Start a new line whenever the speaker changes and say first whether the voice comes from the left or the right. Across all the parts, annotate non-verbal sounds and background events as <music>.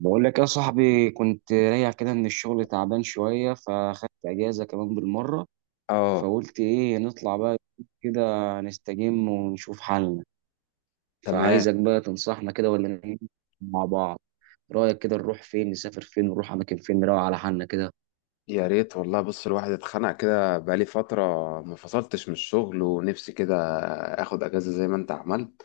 right: بقول لك يا صاحبي، كنت راجع كده من الشغل تعبان شوية، فاخدت أجازة كمان بالمرة.
left: اه.
right: فقلت إيه، نطلع بقى كده، نستجم ونشوف حالنا.
left: تمام.
right: فعايزك بقى تنصحنا كده، ولا نعمل مع بعض، رأيك كده نروح فين؟ نسافر فين؟ نروح أماكن فين؟ نروق على حالنا كده.
left: يا ريت والله، بص الواحد اتخنق كده بقالي فترة، ما فصلتش من الشغل ونفسي كده اخد اجازة زي ما انت عملت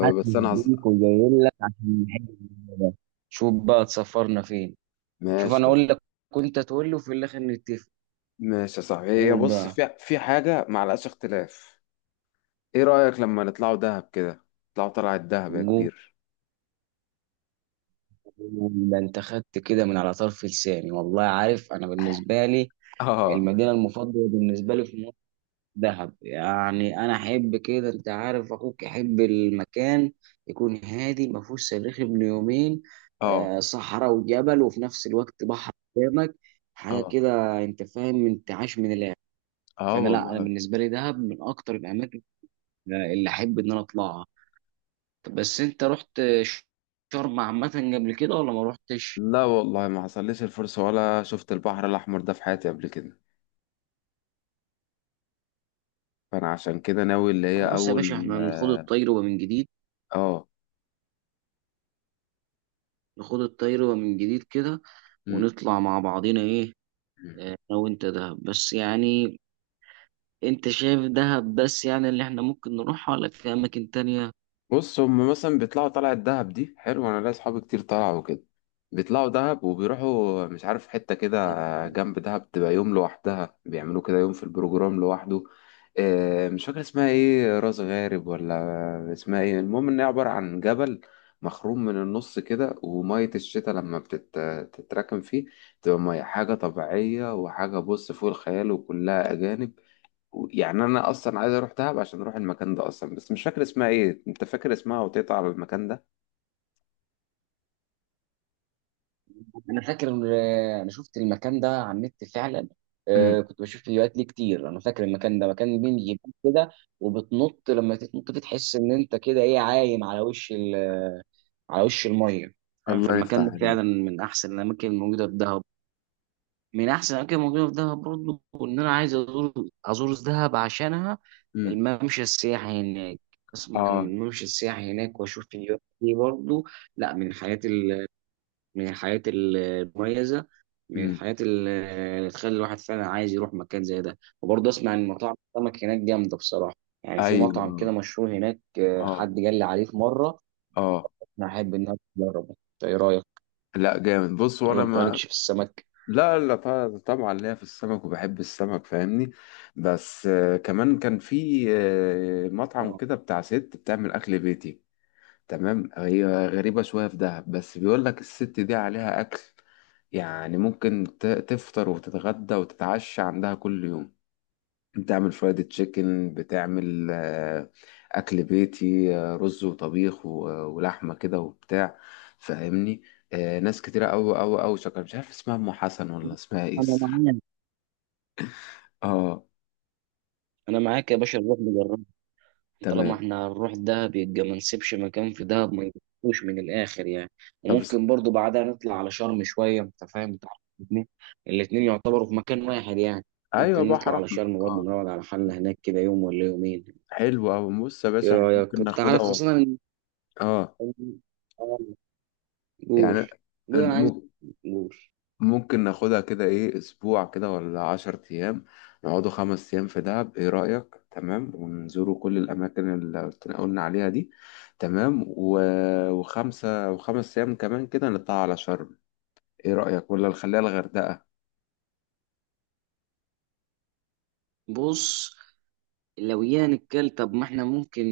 right: حاسس
left: انا
right: بيك وجاي لك عشان نحل الموضوع ده. شوف بقى تسافرنا فين. شوف، أنا
left: ماشي.
right: أقول لك، كنت تقول لي وفي الآخر نتفق.
left: ماشي يا صاحبي، هي
right: قول
left: بص
right: بقى،
left: في حاجة معلقاش اختلاف. ايه رأيك لما نطلعوا دهب كده؟ نطلعوا طلعة دهب يا
right: قول.
left: كبير.
right: ده انت خدت كده من على طرف لساني والله. عارف انا بالنسبه لي
left: <laughs> اه.
right: المدينه المفضله بالنسبه لي في مصر دهب. يعني انا احب كده، انت عارف اخوك احب المكان يكون هادي ما فيهوش صريخ ابن يومين.
left: اه.
right: صحراء وجبل، وفي نفس الوقت بحر قدامك، حاجه
left: اه.
right: كده انت فاهم، انت عايش من الاخر.
left: اه
right: فانا، لا، انا
left: والله.
right: بالنسبه لي دهب من اكتر الاماكن اللي احب ان انا اطلعها. طب بس انت رحت شرم عامه قبل كده ولا ما رحتش؟
left: لا والله، ما حصلليش الفرصة ولا شفت البحر الأحمر ده في حياتي قبل كده، فأنا عشان كده ناوي اللي هي
right: خلاص يا باشا،
left: أول
right: احنا نخوض
left: اه.
right: الطير ومن جديد،
left: آه.
right: نخوض الطير ومن جديد كده، ونطلع مع بعضينا ايه.
left: مم.
right: انا وانت دهب بس يعني، انت شايف دهب بس يعني اللي احنا ممكن نروحها، ولا في اماكن تانية؟
left: بص، هم مثلا بيطلعوا طلعة دهب دي حلو، انا ليا اصحابي كتير طلعوا كده، بيطلعوا دهب وبيروحوا مش عارف حتة كده جنب دهب تبقى يوم لوحدها، بيعملوا كده يوم في البروجرام لوحده. مش فاكر اسمها ايه، راس غارب ولا اسمها ايه، المهم ان هي عبارة عن جبل مخروم من النص كده، ومية الشتاء لما بتتراكم فيه تبقى مية حاجة طبيعية، وحاجة بص فوق الخيال، وكلها أجانب. يعني انا اصلا عايز اروح دهب عشان اروح المكان ده اصلا، بس مش فاكر اسمها ايه، انت فاكر اسمها وتقطع على المكان ده؟
right: انا فاكر، انا شفت المكان ده على النت فعلا.
left: امم.
right: كنت بشوف فيديوهات ليه كتير، انا فاكر المكان ده مكان بين جبال كده، وبتنط. لما تنط دي تحس ان انت كده ايه، عايم على وش على وش الميه، فاهم.
left: الله يفتح
right: فالمكان ده
left: عليك.
right: فعلا من احسن الاماكن الموجودة في دهب، من احسن الاماكن الموجوده في دهب برضه. ان انا عايز ازور دهب عشانها،
left: امم.
right: الممشى السياحي هناك. اسمع عن
left: اه.
right: الممشى السياحي هناك واشوف فيديوهات دي برضه. لا، من الحاجات من الحاجات المميزه، من
left: امم.
right: الحاجات اللي تخلي الواحد فعلا عايز يروح مكان زي ده. وبرضه اسمع ان مطاعم السمك هناك جامده بصراحه، يعني في
left: ايوه.
right: مطعم
left: اه.
right: كده مشهور هناك،
left: اه.
right: حد قال لي عليه في مره.
left: اه.
right: انا احب ان انا اجربه، إنت ايه رايك؟
left: لا جامد، بص
right: ولا
left: وانا
right: انت
left: ما...
right: مالكش في السمك؟
left: لا لا، طبعا طبعاً ليا في السمك وبحب السمك فاهمني، بس كمان كان في مطعم
right: آه.
left: كده بتاع ست بتعمل اكل بيتي. تمام، هي غريبة شوية في دهب، بس بيقول لك الست دي عليها اكل، يعني ممكن تفطر وتتغدى وتتعشى عندها كل يوم، بتعمل فرايد تشيكن، بتعمل أكل بيتي، رز وطبيخ ولحمة كده وبتاع، فاهمني. ناس كتيرة أوي أوي أوي شكرا، مش عارف اسمها أم حسن ولا اسمها إيه
right: انا
left: الصراحة.
right: معاك،
left: اه.
right: انا معاك يا باشا، نروح نجرب. طالما
left: تمام.
right: احنا هنروح دهب يبقى ما نسيبش مكان في دهب ما نجربوش من الاخر يعني.
left: طب
right: وممكن برضو بعدها نطلع على شرم شويه، انت فاهم بتاع الاثنين. الاثنين يعتبروا في مكان واحد يعني،
left: أيوة،
right: ممكن نطلع
left: بحر
right: على
left: أحمر
right: شرم برضو،
left: اه.
right: نقعد على حالنا هناك كده يوم ولا يومين.
left: حلو أوي، بص يا
right: ايه
left: باشا إحنا
right: رايك؟
left: ممكن
right: انت
left: ناخدها
right: عارف
left: و...
right: خاصه ان
left: اه،
right: آه، قول،
left: يعني
right: قول انا عايز، قول.
left: ممكن ناخدها كده ايه اسبوع كده ولا عشر ايام، نقعدوا خمس ايام في دهب ايه رأيك؟ تمام، ونزوروا كل الاماكن اللي قلنا عليها دي. تمام و... وخمسة وخمس ايام كمان كده نطلع على شرم. ايه رأيك ولا نخليها الغردقة؟
right: بص، لو يعني الكل، طب ما احنا ممكن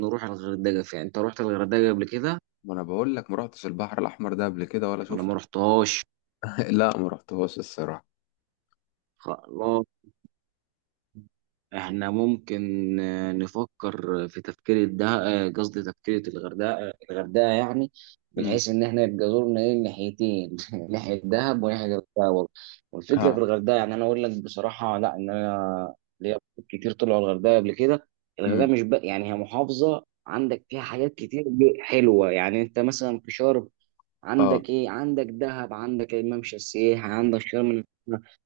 right: نروح الغردقه فعلا. انت رحت الغردقه قبل كده
left: ما انا بقول لك ما رحتش البحر الاحمر ده قبل كده ولا
right: ولا ما
left: شفته.
right: رحتهاش؟
left: <laughs> لا، ما رحتهوش الصراحة.
right: خلاص، احنا ممكن نفكر في تفكير الده، قصدي تفكير الغردقه. الغردقه يعني
left: امم.
right: بحيث ان احنا يبقى زورنا ايه ناحيتين <laughs> ناحيه دهب وناحيه الغردقه برضه. والفكره في
left: اه.
right: الغردقه، يعني انا اقول لك بصراحه، لا، ان انا ليا أصحاب كتير طلعوا الغردقه قبل كده. الغردقه
left: امم.
right: مش بقى، يعني هي محافظه عندك فيها حاجات كتير حلوه يعني. انت مثلا في شرم
left: اه.
right: عندك ايه؟ عندك دهب، عندك الممشى السياحي، عندك شرم الشيخ.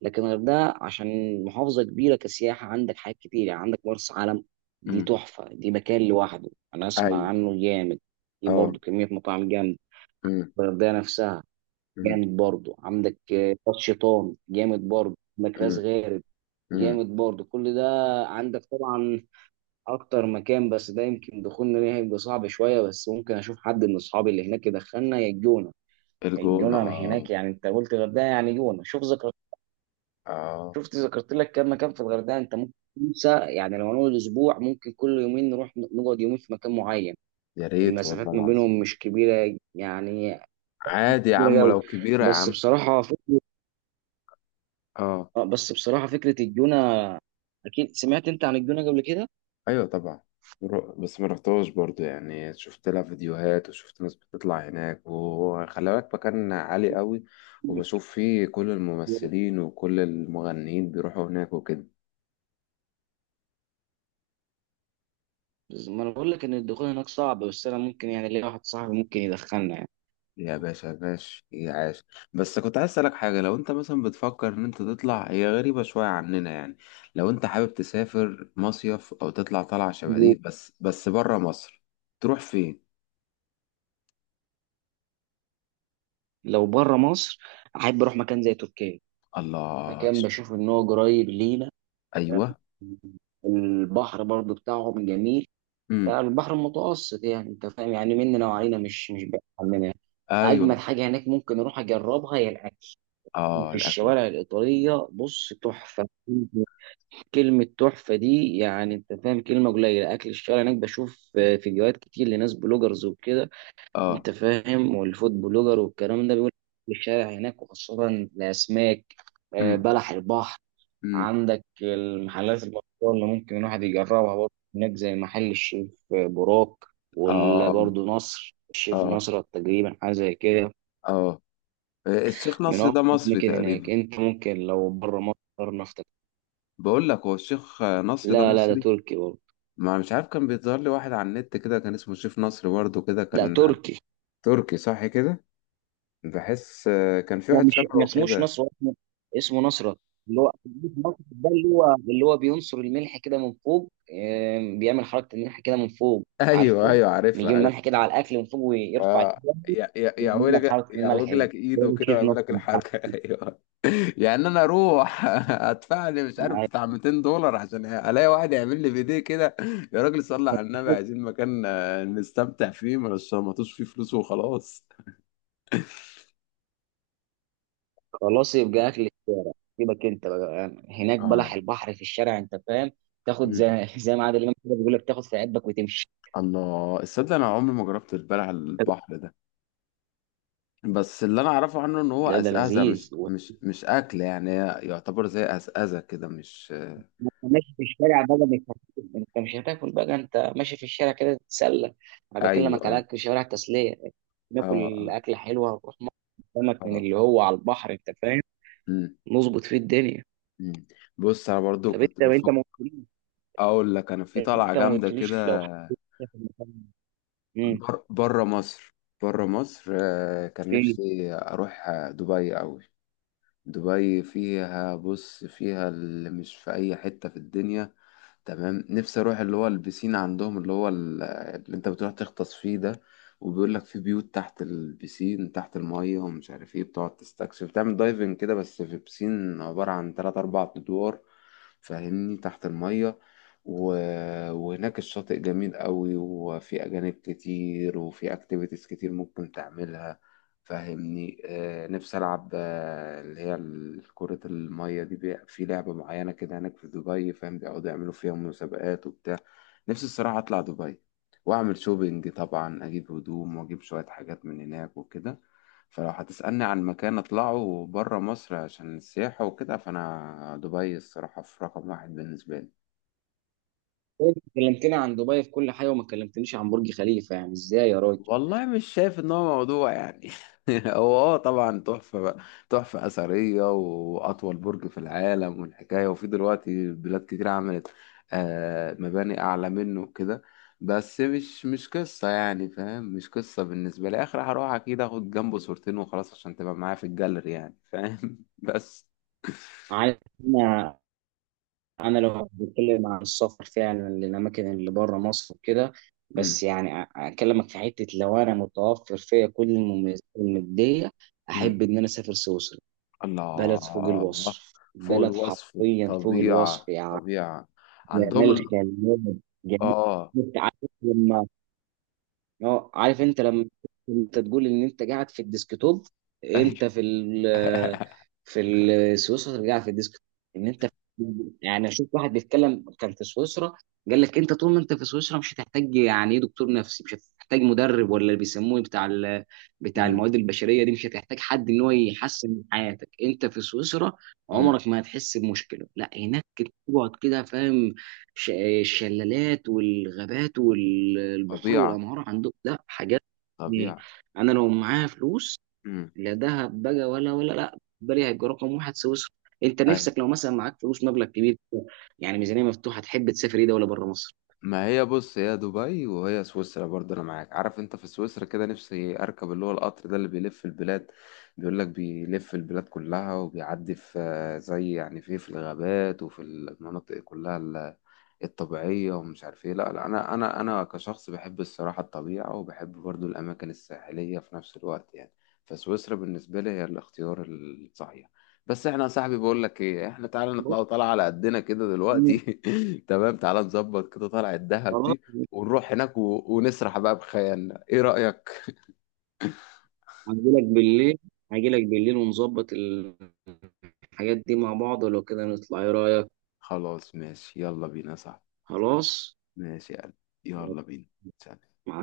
right: لكن الغردقه، عشان محافظه كبيره كسياحه، عندك حاجات كتير يعني. عندك مرسى علم، دي
left: امم.
right: تحفه، دي مكان لوحده انا اسمع
left: ايوه.
right: عنه جامد. دي
left: اه.
right: برضه كميه مطاعم جامد،
left: امم.
right: الغردقه نفسها
left: امم.
right: جامد برضه. عندك راس شيطان جامد برضه، عندك راس
left: امم.
right: غارب
left: امم.
right: جامد برضه، كل ده. عندك طبعا اكتر مكان، بس ده يمكن دخولنا ليه هيبقى صعب شويه، بس ممكن اشوف حد من اصحابي اللي هناك يدخلنا، يا الجونه.
left: الجونة
right: الجونر
left: اه.
right: هناك يعني، انت قلت الغردقه يعني جونه. شوف ذكرت،
left: اه.
right: شفت ذكرت لك كم مكان في الغردقه، انت ممكن تنسى يعني. لو نقول اسبوع، ممكن كل يومين نروح نقعد يومين في مكان معين،
left: يا ريت والله
right: المسافات ما
left: العظيم.
right: بينهم مش كبيره يعني.
left: عادي يا
right: كبيره
left: عم،
right: قوي،
left: لو كبيرة يا
right: بس
left: عم.
right: بصراحه فكره.
left: اه.
right: اه، بس بصراحه فكره الجونه، اكيد سمعت انت عن الجونه قبل كده.
left: ايوه طبعا. بس ما رحتهاش برضو، يعني شفت لها فيديوهات وشفت ناس بتطلع هناك، وخلي بالك مكان عالي قوي، وبشوف فيه كل الممثلين وكل المغنيين بيروحوا هناك وكده.
right: ما انا بقول لك ان الدخول هناك صعب، بس انا ممكن يعني، ليا واحد صاحبي ممكن يدخلنا يعني.
left: يا باشا باش يا عاش. بس كنت عايز اسألك حاجة، لو انت مثلا بتفكر ان انت تطلع، هي غريبة شوية عننا يعني، لو انت حابب تسافر مصيف او تطلع طلعة شبه دي بس بره مصر، تروح فين؟
right: لو بره مصر، احب اروح مكان زي تركيا،
left: الله.
right: مكان بشوف ان هو قريب لينا.
left: ايوه.
right: البحر برضو بتاعهم جميل،
left: امم.
right: فالبحر المتوسط يعني انت فاهم، يعني مننا وعلينا مش بعيد عننا.
left: ايوه.
right: اجمل حاجه هناك ممكن اروح اجربها هي الاكل
left: اه
right: في
left: الاكل.
right: الشوارع الايطاليه، بص تحفه. كلمه تحفه دي يعني انت فاهم كلمه قليله. اكل الشارع هناك بشوف فيديوهات كتير لناس بلوجرز وكده،
left: اه.
right: انت فاهم، والفود بلوجر والكلام ده بيقول أكل الشارع هناك وخاصه الاسماك،
left: امم.
right: بلح البحر.
left: امم.
right: عندك المحلات المشهورة اللي ممكن الواحد يجربها برضه هناك، زي محل الشيف براك،
left: اه. اه.
right: وبرضه نصر. الشيف
left: اه.
right: نصر تقريبا حاجة زي كده،
left: آه. الشيخ
right: من
left: نصر
right: أكتر
left: ده مصري
right: الأماكن هناك.
left: تقريبا.
right: أنت ممكن لو بره مصر نفطر.
left: بقول لك هو الشيخ نصر ده
right: لا، لا، ده
left: مصري؟
right: تركي برضه.
left: ما مش عارف، كان بيظهر لي واحد على النت كده كان اسمه الشيخ نصر برضه كده
right: لا،
left: كان.
right: تركي.
left: تركي صح كده. بحس كان في
right: هو
left: واحد
right: مش، ما
left: شبهه
right: اسموش
left: كده
right: نصر،
left: <laughs>
right: هو اسمه نصرة. اللي هو نصرة ده، اللي هو بينصر الملح كده من فوق. بيعمل حركة الملح كده من فوق،
left: ايوه.
right: عارفه.
left: ايوه عارفها،
right: بيجيب
left: عارف.
right: الملح كده على الأكل من فوق ويرفع
left: اه.
right: الجنب، ويعمل
left: يعوج
right: لك
left: لك
right: حركة الملح
left: يعوج
right: دي.
left: لك
right: هو
left: ايده
right: ده
left: كده
right: شيف
left: ويعمل
right: نصر،
left: لك
right: مش عارف.
left: الحركه <laughs> ايوه. يعني انا اروح <laughs> ادفع لي مش عارف
right: عارف.
left: بتاع 200 دولار عشان الاقي واحد يعمل لي فيديو كده؟ يا راجل صلي على النبي، عايزين مكان نستمتع فيه، ما نشمطوش فيه فلوس وخلاص.
right: خلاص يبقى أكل الشارع. سيبك أنت بقى، هناك بلح
left: اه.
right: البحر في الشارع أنت فاهم، تاخد
left: مم.
right: زي ما عادل إمام كده بيقول لك، تاخد في عبك وتمشي.
left: الله، الصدق انا عمري ما جربت البلع على البحر ده، بس اللي انا اعرفه عنه ان هو
right: لا، ده
left: اسئزه، مش
right: لذيذ.
left: مش مش اكل يعني، هي يعتبر زي اسئزه كده مش...
right: ما انت ماشي في الشارع بقى، مش هت- انت مش هتاكل بقى، انت ماشي في الشارع كده تتسلى. انا
left: ايوه.
right: بكلمك على
left: اه.
right: اكل شوارع تسليه،
left: اه.
right: ناكل
left: اه.
right: اكله حلوه ونروح مطعم سمك من
left: اه.
right: اللي هو على البحر، انت فاهم،
left: مم،
right: نظبط فيه الدنيا.
left: مم. بص انا برضو
right: طب
left: كنت
right: انت
left: بفكر
right: ما قلتليش،
left: اقول لك انا في طلعه
right: انت ما
left: جامده كده.
right: قلتليش لو حاجه في المكان، امم
left: بره مصر. بره مصر. كان
right: فين؟
left: نفسي اروح دبي قوي. دبي فيها، بص فيها اللي مش في اي حتة في الدنيا. تمام، نفسي اروح اللي هو البسين عندهم، اللي هو اللي انت بتروح تغطس فيه ده، وبيقول لك في بيوت تحت البسين تحت المية ومش عارف ايه، بتقعد تستكشف، تعمل دايفنج كده، بس في بسين عبارة عن تلات أربع أدوار فاهمني، تحت المية. و... وهناك الشاطئ جميل قوي وفي أجانب كتير وفي أكتيفيتيز كتير ممكن تعملها فاهمني. نفسي ألعب اللي هي كرة المية دي، في لعبة معينة كده هناك في دبي فاهم، بيقعدوا يعملوا فيها مسابقات وبتاع. نفسي الصراحة أطلع دبي، وأعمل شوبينج طبعا، أجيب هدوم وأجيب شوية حاجات من هناك وكده. فلو هتسألني عن مكان أطلعه برا مصر عشان السياحة وكده، فأنا دبي الصراحة في رقم واحد بالنسبة لي.
right: انت كلمتني عن دبي في كل حاجه وما كلمتنيش عن برج خليفه، يعني ازاي يا راجل؟
left: والله مش شايف ان هو موضوع يعني. <laughs> هو اه طبعا تحفة بقى، تحفة أثرية وأطول برج في العالم والحكاية، وفي دلوقتي بلاد كتير عملت مباني أعلى منه وكده، بس مش قصة يعني فاهم، مش قصة بالنسبة لي، آخر هروح أكيد آخد جنبه صورتين وخلاص عشان تبقى معايا في الجاليري يعني فاهم <laughs> بس
right: عايز، انا لو بتكلم عن السفر فعلا للاماكن اللي بره مصر وكده،
left: مم.
right: بس يعني اكلمك في حته، لو انا متوفر فيا كل المميزات الماديه،
left: مم.
right: احب ان انا اسافر سويسرا. بلد فوق
left: الله.
right: الوصف،
left: فوق
right: بلد
left: الوصف،
right: حرفيا فوق الوصف
left: الطبيعة،
right: يعني،
left: طبيعة عندهم
right: جمال
left: ال...
right: خلاب، جمال.
left: اه.
right: عارف لما، اه عارف انت لما انت تقول ان انت قاعد في الديسكتوب، انت
left: <laughs> <laughs>
right: في سويسرا قاعد في الديسكتوب، ان انت يعني، اشوف واحد بيتكلم كان في سويسرا، قال لك انت طول ما انت في سويسرا مش هتحتاج يعني ايه دكتور نفسي، مش هتحتاج مدرب، ولا اللي بيسموه بتاع
left: امم.
right: المواد البشريه دي، مش هتحتاج حد ان هو يحسن من حياتك انت في سويسرا.
left: امم.
right: عمرك ما هتحس بمشكله لا هناك، تقعد كده فاهم. ش- الشلالات والغابات والبحور
left: طبيعة.
right: والانهار عندهم، لا حاجات يعني.
left: طبيعة.
right: انا لو معايا فلوس،
left: امم.
right: لا دهب بقى ولا لا بالي، هيبقى رقم واحد سويسرا. انت
left: ايوه،
right: نفسك لو مثلا معاك فلوس مبلغ كبير، يعني ميزانيه مفتوحه، تحب تسافر ايه دوله بره مصر؟
left: ما هي بص، هي دبي وهي سويسرا برضه انا معاك، عارف انت في سويسرا كده نفسي اركب اللي هو القطر ده اللي بيلف البلاد، بيقول لك بيلف البلاد كلها وبيعدي في زي يعني في الغابات وفي المناطق كلها الطبيعية ومش عارف ايه، لا لا انا كشخص بحب الصراحة الطبيعة وبحب برضه الاماكن الساحلية في نفس الوقت يعني، فسويسرا بالنسبة لي هي الاختيار الصحيح. بس احنا يا صاحبي بقول لك ايه، احنا تعالى نطلع
right: بص،
left: طالعه على قدنا كده
right: مم،
left: دلوقتي <laughs> تمام، تعالى نظبط كده طلعه الدهب
right: خلاص.
left: دي، ونروح هناك و... ونسرح بقى بخيالنا، ايه رأيك؟
right: هجي لك بالليل، هجي لك بالليل ونظبط الحاجات دي مع بعض، ولو كده نطلع ايه رايك؟
left: خلاص ماشي، يلا بينا يا صاحبي.
right: خلاص.
left: ماشي يا قلبي. يلا بينا. سلام.